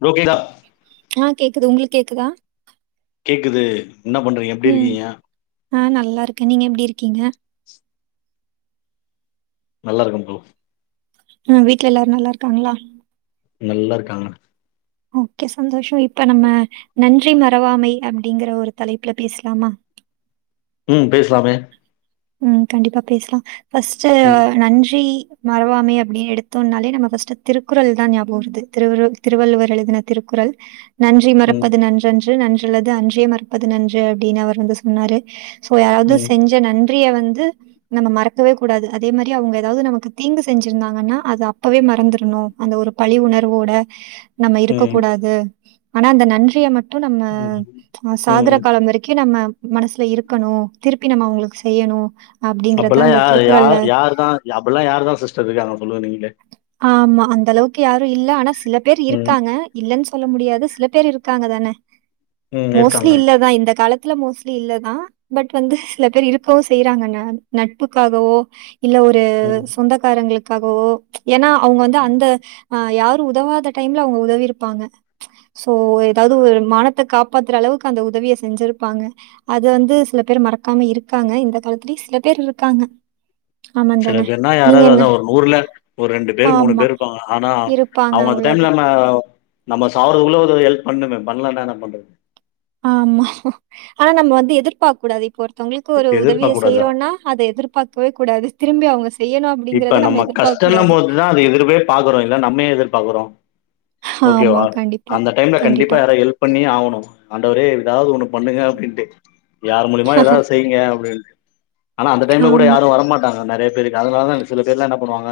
Bro கேக்குதா ஆ கேக்குது உங்களுக் கேக்குதா கேக்குது என்ன பண்றீங்க எப்டி ம் இருக்கீங்க ஆ நல்லா இருக்க நீங்க எப்படி இருக் கீங்க நல்லாருக்கம் ஃப்ரோ ம் வீட்ல எல்லாரு நல்லா இருக்காங்ளா நல்லா இருக்காங்க ஓகே சந்தோஷோ இப்ப நம்ம நன்றி மரவாமை அப்படிங்கற ஒரு தலைப்புல பேஸ்லாமா ம் பேஸ்லாமே ம் கண்டிப்பா பேஸ்லா ஃபஸ்ட்டு ம் நன்றி மரவாமை அப்டின் எடுத்தோன்னாலே நம்ம ஃபர்ஸ்ட்டு திருக்குறள்தா ஞாபகோ வருது திரு திருவள்ளுவர் எழுதின திருக்குறள் நன்றி ம் மறப்பது நன்றன்று று நன்றல்லது அன்றே மறப்பது நன்று அப்டின்னு அவர் வந்து சொன்னாரு சோ யாராவது ம் செஞ்ச நன் சுற்றிய வந்து நம்ம மறக்கவே கூடாது அதே மாரி அவங்க ஏதாவது நமக்கு தீங்கு செஞ்சிருந்தாங்கன்னா அது அப்பவே மறந்துரனு அந்த ஒரு பழி உணர்வோட நம்ம இருக்க ம் கூடாது ஆனா அந்த நன்றிய மட் மட்டு நம்ம ம் ஆ சாகுர ம் காலம் வரைக்கு நம்ம மனசுல இருக்கணு திருப்பி நம்ம அவுங்களுக்கு செய்யணு அப்பல்லா யா யா யாருதா அப்பல்லா யாருதா சிஸ்டர் இருக்காங்க சொல்லுங்க நீங்களே ஆமா அந்த அளவுக்கு யாரு இல்ல ஆனாஸ் சில பேர் ம் இருக்காங்க இல்லன்ஸ் சொல்ல முடியாது சில பேர் இருக்காங்கதான ம் மோஸ்லி இருக்காங்க இல்லதா இந்த காலத் வீட்ல மோஸ்ட்லி இல்லதா பட் வந்து சில பேர் இருக்கவு செய்யறாங்க நட்புக்காகவோ இல்ல ஒரு ம் சொந்தக்காரங்களுக் காகவோ ம்ச் ஏன்னா அவங்க வந்து அந்த அ யாரு உதவாத டைம்ல அவங்க உதவிருப்பாங்க சோ ஏதாவது ஒரு மானத்த காப்பாத்துற அளவுக்கு அந்த உதவிய செஞ்சிருப்பாங்க அது வந்து சில பேர் மறக்காம இருக்காங்க இந்த காலத்துலயு சில பேர் இருக்காங்க ஆமாந் தானே? சிலப்பேர்னா நீங்க யாராவது என்ன? அதா ஒரு நூருல ஒரு ரெண்டு பேர் மூணு ஆமா. பேர் இருப்பாங்க ஆனா இருப்பாங்க அவங்க அந்த டைம்ல அவ்வளதான். நம்ம நம்ம சாவுரதுள்ள உதவிகள் பண்ணுவ பண்லனா என்ன பண்றது ஆமா ஆனா நம்ம வந்து எதிர்பாக் கூடாது இப்ப ஒர்த் ஒருத்தவங்ளுகுக் ஒரு உதவிய எதிர்பார்க்க கூடாதா செய்றோன்னா அத எதிர்பாக்கவே கூடாது திரும்பி அவங்கஸ் இப்ப நம்ம கஷ்டன்னும் போதுதா அது எதிர்வே பாகுறோ இல்ல நம்ம ஏ எதிர்பாகுறோ ஆமா. ஓகேவா கண்டிப்பா, அந்த டைம்ல கண்டிப்பா யாராவது ஹெல்ப் பண்ணியே ஆவணு அண்டவரே ஏதாவது ஒன்னுப் பண்ணுங்க அப்டின்டு யார் மூலியமா ஏதாவது செய்ங்க அப்டின் ஆனா அந்த டைம்ல கூட ஆமா, யாரு வரமாட்டாங்க நறையப் இப்ப அதுக்கு அதனாலதா சில பேர்லா என்ன பண்ணுவாங்க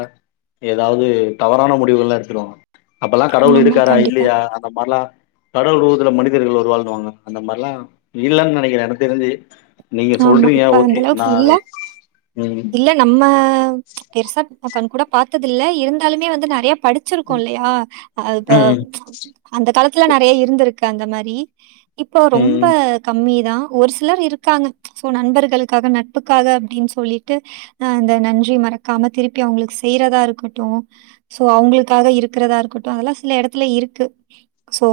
ஏதாவது தவறான முடிவுகள் எல்லா எடுத்துருவாங்க கடவுள் ஆமா. இருக்காரா கண்டிப்பா. இல்லியா அந்த மாரிலா கடவுள் உருவத்துல மனிதர்கள் வருவாழுனுவாங்க அந்த மாரிலாம இல்லன்னு நெனிக்குற எனக்கு தெரிஞ்சு நீங்க ஆமா சொல்றீங்க இப்ப அந்த ஓகே நா அளவுக்கில்ல ம் இல்ல நம்ம ம்ச் பெருசா கண் கூட பாத்ததில்ல இருந்தாலுமே வந்து நறையப் படிச்சிருக்கோ இல்லையா அப்ப ம் ம்ச் அந்த காலத்துல நறைய இருந்துருக்கு அந்த மார் வி இப்போ ரொம்ப ம் கம்மி தா ஒரு சிலர் இருக்காங்க சோ நண்பர்களுக்காக நட்புக்காக அப்டின் சொல்லிட்டு அ இந்த நன்றி மறக்காம திருப்பி அவங்களுக்கு செய்யுறதா இருக்கட்டு சோ அவங்களுக்காக இருக்குறதா இருக்கட்டு அதல்லா சில எடத்துல இருக்கு சோ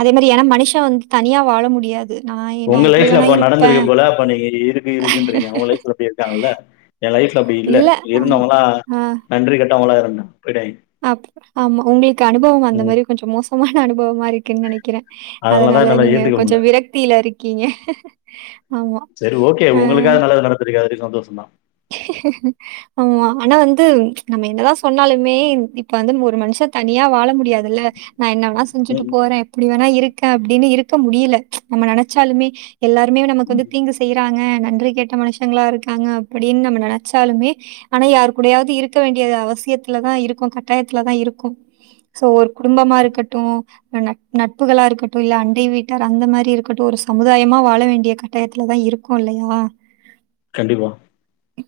அதே மாரி ஏன்னா மனுஷ வந்து தனியா வாழ முடியாது நாயே நா உங்க எப்படி லைஃப்ல வேணா அப்ப இருப்ப நடந்திருக்கு போல நீங்க இருக்கு இருக்கு என்றீங்க அவங்க லைஃப்ல இப்டி இருக்காங்கள்ள எ லைப் அப்டி இல்ல இருந்தவங்களா நன்றி கட் டவுன்ல இருந்தே அ ஆமா உங்களுக்கு அனுபவம் அந்த ம் மாரி கொஞ்சம் மோசமான அனுபவமா இருக்குன்னு நினைக்கிறே அதனாலதா அதனால என்னால நீங்க ஏத்துக்க முடில கொஞ்சம் விரக்தியில இரு கீங்க சரி ஓகே உங்களுக்காது நல்லது நடத்திருக்காது சந்தோசதா ஆமா ஆனா வந்து நம்ம என்னதா சொன்னாலுமே இப்ப வந்து ஒரு மனுஷ தனியா வாழ முடியாதுல்ல நா என்ன வேணா செஞ்சுட்டு ம் போறே எப்டி வேணா இருக் அப்டின்னு இருக்க முடியல நம்ம நினைச்சாலுமே எல்லாருமே நமக்கு வந்து தீங்கு செய்யுறாங்க நன்றி கெட்ட மனுஷங்களா இருக்காங்க அப்டின் நம்ம நினைச்சாலுமே ஆனா யாரு கூடையாவது இருக்க வேண்டிய அவசியத்துலதா இருக்கோ கட்டாயத்துலதா இருக்கோ சோ ஒரு குடும்பமா இருக்கட்டு நட் நட்புகளா இருக்கட்டு இல்ல அண்டை வீட்டார் அந்த மாரி இருக்கட்டும் ஒரு சமுதாயமா வாழ வேண்டிய கட்டாயத்துலதா இருக்கோ இல்லைங்ககளா கண்டிப்பா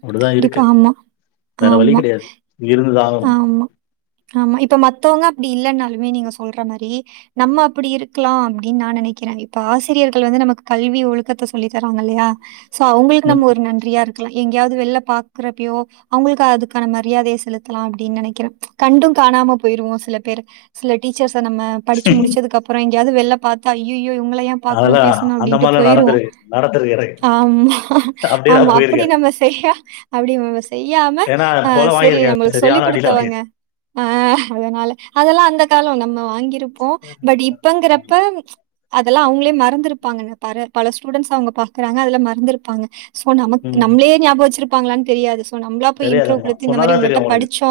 அப்டிதான் இருக்கு ஆமா, வேற வழி ஆமா, கிடையாது இருந்துதா ஆகனு ஆமா. ஆமா இப்ப மத்தவங்க அப்டி இல்லைன்னாலுமே நீங்க சொல்ற மாரி நம்ம அப்டி இருக்கலா அப்டின் நா நினைக்கிறே இப்ப ஆசிரியர்கள் வந்து நமக்கு கல்வி ஒழுக்கத்தை சொல்லி தராங்க இல்லையா சோ அவங்களுக்கு ம் நம்ம ஒரு நன்றியா இருக் எங்கேயாவது வெளிய பக்குறப்போயோ அவங்களுக்கு அதுக்கான மரியாதையை செலுத்தலா அப்டின் நினைக்கிறேன் கண்டும் காணாம போயிருவோ சில பேர் சில டீச்சர்ஸ் நம்ம படிச்சு முடிச்சதுக்கு அப்ற இங்க ங்கயாவது வெல்ல பாத்தா அய்யய் யோ இவங்கள ஏன் பாக்கணு அதெல்லா பேசணு அந்த அப்டின்ட்டு மாரிலா போயிருவோ நடந்திருக்கு நடந்திருக்கு எனக்கு ஆமா அப்டியே நா ஆமா அப் அப்டி போயிருக்கே நம்ம செய்ய அப்டிங் ஸ் செய்யாம ஏன்னா ஆ பொல சரி வாங்கியிருக்கே நம்மளுக் சொல்லிக் சரியான அடிலா கொடுத்தவங்க வாங்கிருக்கே ஆ அதனால அதெல்லா அந்த கால நம்ம வாங்கிருப்போ பட் இப்பங்கிறப்ப அதெல்லா அவங்களே மறந்து இருப்பாங்கன்ன ப பல ஸ்டூடன்ட்ஸ் அவங்க பாக்குறாங்க அதெல்லா மறந்திருப்பாங்க ம் நம்ளே ஞாப வச்சிருட் ப்பங்களான் தெரியாது இப்ப நம்மளா போய் இன்ட்றவ் தெரியாதம்மா குடுத்து இந்த சொன்னாதா மாரி தெரியு உங்கிட்ட உங்களுக்கு படிச்சோ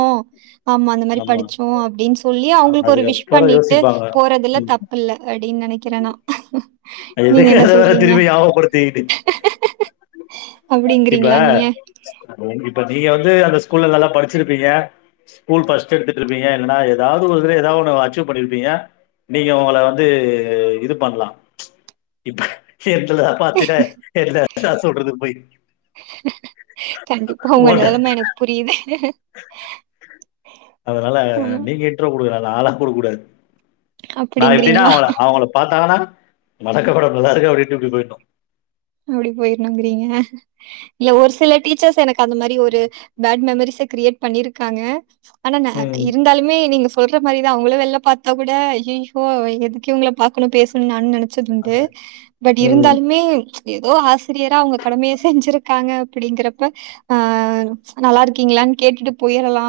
ஆமா அந்த மாரி படிச்சோ அப்டின் சொல்லி அவங்களுக்கு ஒரு விஷ் அதுக்கப்புறோ பண்ணிட்டு யோசிப்பாங்க போறதுல ம் தப்புல அப்டின் நினைக்கிறே நா எதுக்கு அத வேற திருப்பி யாபகபடுத்தீட்டு இப்ப அப்படிங்கிறீங்களா நீங்க? இப்ப நீங்க வந்து ஸ்கூல்ல நல்லா படிச்சிருப்பீங்க ஸ்கூல் ஃபஷ்ட் எடுத்திட்டுருப்பீங்க இல்லனா ஏதாவது ஒருதுல ஏதாவது ஒண்ணு அச்சீவ் பண்ணிருப்பிங்க நீங்க உங்கள வந்து இது பண்ணலா இப்ப என்ந்துல பாத்தித என்ன நா சொல்றது பொய் கண்டிப்பா உங்க ஓட நெலம எனக்கு புரியிது [inaudible] அதனால நீங்க இன்ட்ரோ குடுக்கலா நாலா குடுக் குடாது நா எப்டின்னா அப்படிங்கிறீங்களா? அவுங்கள அவுங்கள பாத்தானா வணக்ககூட நல்லாருக்க அப்டின்ட்டு இப்டி போயிட்னு அப்டி போயிர்ணுங்கிறீங்க இல்ல ஒரு சில டீச்சர்ஸ் எனக் கந்த மாரி ஒரு பேட் மெமரிஸ் ஸு கிரியேட் பண்ணிருக்காங்க ஆன ந ம் இருந்தாலுமே நீங்க சொல்ற மாரி தா அவுங்கள வெள்ல பாத்தா கூட அய்யய்யோ எதுக்கு இவுங்கள பாக்கணு பேசணு நானு நென ச்சதுண்டு பட் ம் இருந்தாலுமே எதோ ஆசிரியரா அவுங்க கடமைய செஞ்சுருக்காங்க அப்பிடிங்கிறப்ப ஆ நல்லாருக்கீங்ளான் கேட்டுட்டு போயிரலா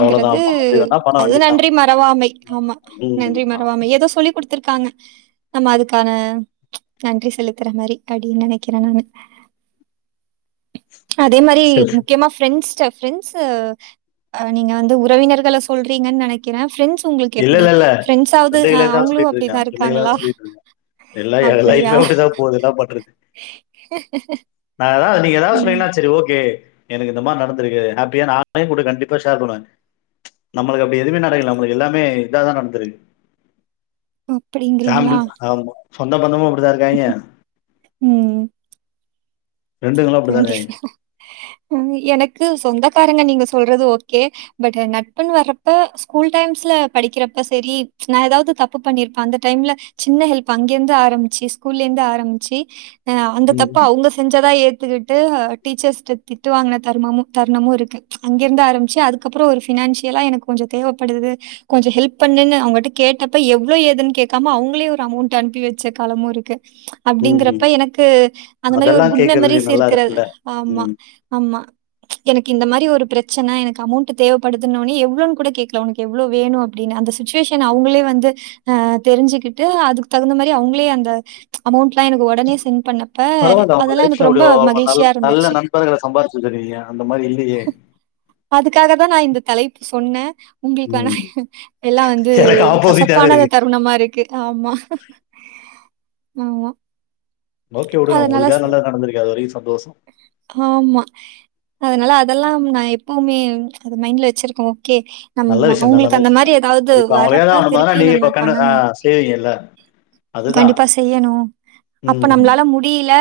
அவ்ளோதா ஆமா அப்டி வேணா பண்ண அதுவு வேண்டியதுதா நன்றி மறவாமை ஆமா ம் நன்றி மறவாமை எதோ சொல்லி குடுத் துருக்காங்க நம்ம அதுக்கான நன்றி செலுத்துற மாரி படி நெனக்கிறெ நானு அதே மாரி சொல்லு முக்கியமா ஃப்ரெண்ட்ஸ்ட்ட ஃப்ரெண்ட்ஸு ஆ நீங்க வந்து உறவினர்கள சொல்றீங்கன் நெனக்கிறே ஃபிரண்ட்ஸ் இல்லெல்லெல்ல அவங்களும் ஃப்ரெண்டுகளேதா [unintelligible] அப்படிதான் ஃப்ரெண்டுகளேதா இருக்காங்களா? சொல்லிட்ருக்க இல்ல ஏ அப்படியா? லைஃபே அப்டிதா போது என்னா பண்ற நா எதா நீங்க எதாவ்து ம். சொன்னீங்கனா செரி ஓகே எனக்கு இந்த மார் நடந்துருக்கு ஹாப்பியா நானெ கூட கண்டிப்பா ஷேர் பண்ணுவே நம்மளுக்கு அப்டி எதுமே நடக்கல நம்மளு எல்லாமே இதாதா நடந்துருக்கு அப்புடிங்கிறீங்களா சொந்த பந்தமு அப் டிதா இருக்காய்ங்க ம். கண்டிப்பா எனக்கு சொந்தகாரங்க நீங்க சொல்றது ஓகே பட் நட்புன்னு வர்றப்ப ஸ்கூல் டைம்ஸ்ல படிக்கிறப்ப சேரி நா எதாவ்து தப்பு பண்ணிருப்பே அந்த டைம்ல சின்ன ஹெல்ப் அங்கெந்து ஆரம்மிச்சு ஸ்கூல்லேந்து ஆரம்மிச்சி அ அந்த தப்ப ம், அவுங்க செஞ் எத்துகிட்டு ஹ டீச்சர்ஸ்ட்ட திட்டு வாங்குன தருமமு தருணமு இருக்கு அங்கெருந்து ஆரம்மிச்சு அதுக்கப்றொ ஒரு ஃபினான்ஷியலா எனக்கு கொஞ்சொ தேவப்படுது கொஞ்ச ஹெல்ப் பண்ணுன்னு அவுங்கட்ட கேட்டப்ப எவ்ளோ ஏதுன் கேக்காம அவுங்களே ஒரு அமௌண்ட் அனுப்பி வச்ச காலமு இருக்கு ம், அப்டிங்கறப்ப ம். எனக்கு அந்த மாரி ஒரு அதெல்லாம் மெமரீஸ் கேட்கறதுக்கு நல்லா இருக்குற இருக்குல்ல ஆமா ம் ஆமா எனக்கி இந்த மாரி ஒரு பிரச்சன எனக்கு அமௌண்ட்டு தேவப்படுதுன்னோனி எவ்ளொன் கூட கேக்கல ஒனக்கு எவ்ளொ வேணு அப்டின்னு அந்த சுச்சுவேஷன் அவுங்களே வந்து அ தெருஞ்சுக்கிட்டு அதுக்கு தகுந்த மாரி அவுங்களே அந்த அமௌன்ட் ப எனக்கு ஒடனே சென்ட் பண்ணப்ப உங்க அதெல்லாம் லைப்ல எனக்கு ரொம்ப அப்டி நல்ல மகிழ்ச்சியா நல்ல இருந்துச்சு. நண்பர்கள சம்பாதிச்சு வெச்சுருக்குறீங்கங்க அந்த மாரி இல்லீயே அதுக்காக தான் நான் இந்த தலைப்பு சொன்ன உங்களுக்கானா எல்லா வந்து எனக்கு ஆப்போசிட்டாவே கசப்பான இருக்கு தருணமா இருக்கு ஆமா ஆமா ஓகே உடுங்க அதனால உங்ளுக்கா ச நல்ல ஆமா அ அதனால அதல்லாம் நா எப்புமே அது மைண்ட்ல வெச்சிருக்கோ கே நம் நல்ல விஷயம் தான் அவங்களுக்கு நல்ல அந்த விஷயம் மாரி தான் ஏதாவது இப்ப அவங்களே வரப்ப தான் திருப்பி நீங்க இப்ப நம்ம கண்ணு ஆ, பண்ணணும் செய்வீங்கல்ல அதுதான் கண்டிப்பா செய்யணு அப்ப ம் நம்மளால முடியில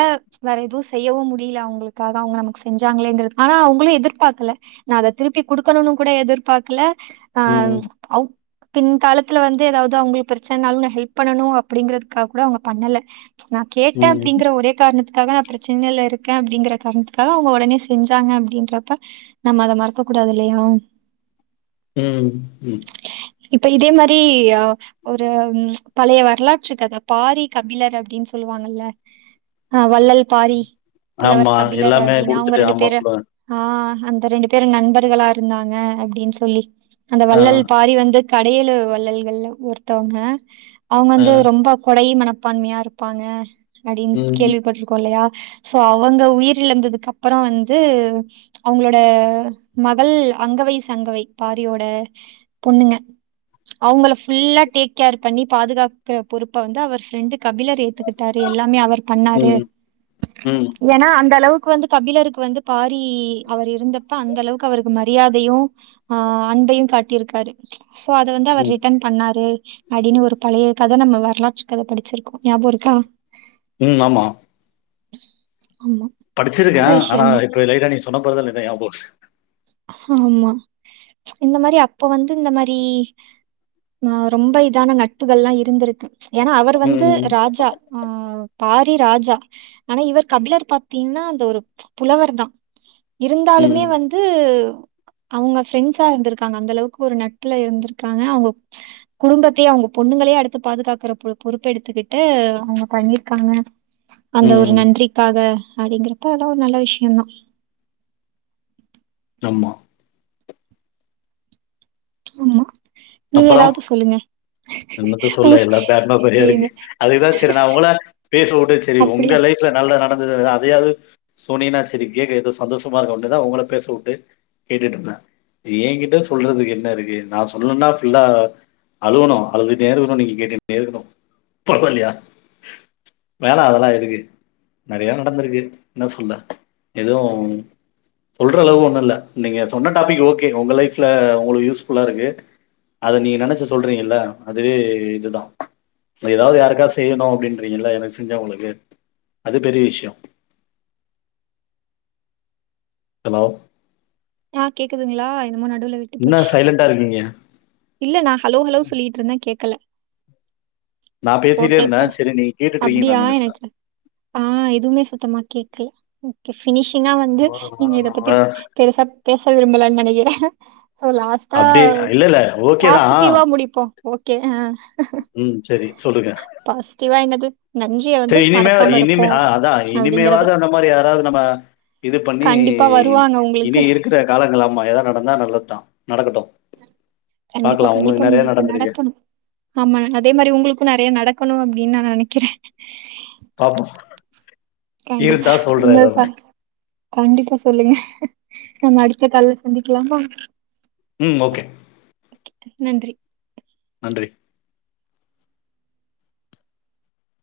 வேற எதுவு செய்யவும் முடியில அவங்களுக்காக அவங்க நமக்கு செஞ்சாங்களேங்குறது ஆனா அவங்களு எதிர்பாக்கல நா அத திருப்பி குடுக்கணுன்னு கூட எதிர்பாக்குல ம். ஆம்ச் அவ் பின் காலத்துல வந்து ஏதாவது அவங்ளுக்கு பிரச்சனாலு நா ஹெல்ப் பண்ணணு அப்படிங்கறதுக்காக கூட அவங்க பண்ணல நா கேட்ட ம். அப்டிங்கற ஒரே காரணத்து அதுக்காக நா பிரச்சனைல இருக்க அப்டிங்ற காரணத்துக்காக அவங்க ஒடனே செஞ்சாங்க அப்டின்றப்ப நம்ம அத மறக்க கூடாதுல்லையா ம் ம் இப்ப இதே மாரி ஒரு பழைய வரலாற்று கத பாரி கபிலர் அப்டின் சொல்லுவாங்கல்ல ஆ வல்லல் பாரி புலவர் ஆமா. கபிலர் எல்லாமே அப்டின்னா அவுங்க குடுத்துட்டு ரெண்டு ஆமா பேரு சொல்லுவேன். ஆ அந்த ரெண்டு பேரு நண்பர்களா இருந்தாங்க அப்டின் சொல்லி அந்த ஆ, வள்ளல் பாரி வந்து கடையேழு வள்ளல்கள்ல ஒருத்தவங்க அவங்க ஆ. வந்து ரொம்ப கொடை மனப் ப்பான்மையா இருப்பாங்க அப்டின்ஸ் ம். கேள்விப்பட்டிருக்கோ இல்லையா சோ அவுங்க உயிர் இழந்ததுக்கு அப்பறோ வந்து அவுங்களோட மகள் அங்கவை சங்கவை பாரியோட பொண்ணுங்க அவுங்கள ஃபுல்லா டேக் கேர் பண்ணி பாதுகாக்கற பொறுப்ப வந்து அவர் ஃப்ரெண்டு கபிலர் ஏத்துக்கிட்டாரு எல்லாமே அவர் பண்ணாரு ம். ம். ஏனா அந்த அளவுக் வந்து கபிலருக்கு வந்து பாரி அவர் இருந்தப்ப அந்த அளவுக்கு அவருக்கு மரியாதையு ஆ அன்பையு காட்டியிருக்காரு சோ அத வந்து அவர் ம். ரிட்டன் பண்ணாரு அப்படின்னு ஒரு பழையக் கத நம்ம வரலாற்று கத படிச்சிருக்கோ ஞாபோ இருக்கா ஆமா [inaudible] படிச்சிருக்க நல்ல ஆனா விஷயம் தான். இப்ப லைட்டா நீ சொன்னப்பதா அந்த எடோ ஞாபகோ வருது ஆமா இந்த மாரி அப்ப வந்து இந்த மாரி ஆ ரொம்ப இதான நட்புகல்லா இருந்துருக்கு ம்ச் ஏன்னா அவர் வந்து ம். ராஜா அ பாரி ராஜா ஆனா இவர் கபிலர் பாத்தீங்ன்னா அந்த ஒரு புலவர்தா இருந்தாலுமே ம். வந்து ங்க அவுங்க ஃப்ரெண்ட்ஸா இருந்துருக்காங்க அந்த அளவுக்கு ஒரு நட்புல இருந்துருக்காங்க அவுங்க குடும்பத்தையே அவுங்க பொண்ணுங்களே அடுத்து பாதுகாக்கற பொறுப்ப எடுத்துக்கிட்டு அவுங்க பண்ணிருக்காங்க அந்த ஒரு ம். நன்றிக்காக அப்படிங்கறப்ப அதல்லா ஒரு நல்ல விஷ்யந்தா ஆமா ஆமா நீங்க அப்பறோ ஏதாவது சொல்லுங்க. என்னத்த உங்க சொல்ல எல்லா பேட்மா போ இருக்கு இது அதுக்குதா ச்செர் நா அவங்கள பேச வுட்டு சரி அப்படி உங்க லைஃப்ல நல்லா நடந்ததுதா பிரியாது சொன்னினா செரி கேக்க எதோ சந்தோஷமா இருக்குண்ட்டுதா உங்கள்ல பேசவுட்டு கேட்டுட்ருந்த இப்ப ஏங் கிட்ட சொல்றதுக்கு என்ன இருக்கு நா சொல்லுன்னா இல்ல அழுவது நேர்ல இருக்கு போது நீங்க கேட்கத் நேர்ல இருந்தோ பரவால்லையா வேணா அதெல்லா எதுக்கு நறையா நடந்துருக்கு என்ன சொல்ல எதவு சோல்ற அளவுக்கு ஒன்னு இல்ல நீங்க சொன்ன டாப்பிக் ஓகேங்க உங்க லைஃப்ல உங்களுக்கு யூஸ் ஃபுல்லா இருக்கு அத நீங்க நெனச்சு சொல்றீங்கல்ல அதுவே இதுதா ஏதாவது யாருக்காச்சி செய்யணு அப்படின்றீங்கல்ல எனக்கு செஞ்சா உங்களுக்கு அது பெரிய விஷ்யோ அலோ ஆ கேக்குதுங்களா என்னமோ நடுவுல விட்டு என்ன போச்சு. சைலண்ட்டா இருக்கீங்க இல்ல நா ஹலோ ஹலோ சொல்லிட்டு இருந்த கேக்கல நா பேசிட்டே இருந்தே ஓகேப்பா சரி நீங்க கேட்டுட்டு அப்டியா இருக்கீங்கன்னு நா நெனச்சே எனக்கு ஆ எதுவுமே சுத்தமா கேக்கல ஓகே ஃப்ரெ பினிஷிங்கா வந்து நீங்க இத பத்தி பெருசா பேச விரும்பலன் நெனக்கிற அப்டியே ஆ இல்ல இல்ல ஓக் பாசிட்டிவ்வா முடிப்போ ஓக்கே அ ம் சேரி சொல்லுங்க பாசிட்டிவா என்னது? நன்றிய வந்து சேரி இனிமே மறக்காம இனிமே இருப்போம் ஆ அதா அப்படிங்கிறது. இனிமேவாது அந்த மாரி யாராவது நம்ம இது பண்ணி கண்டிப்பா வருவாங்க இனி உங்களுக்கு. இருக்குற காலங்கள் ஆமா ஏதாவது நடந்தா நல்லதுதா நடக்கட்டு கண்டிப்பா கண்டிப்பா உங்களுக்கு நடந்திருக்கு. நடக்குணு ஆமா அதே மாரி உங்களுக்கு நறைய நடக்கணு அப்டின்னு நா நெனைக்கிற பாப்போ கண்டிப்பா இன்னோர்க்கா கண்டிப்பா சொல்லுங்க நம் அடி த்த கால்ல சந்திக்கலாமா ம் ஓகே நன்றி நன்றி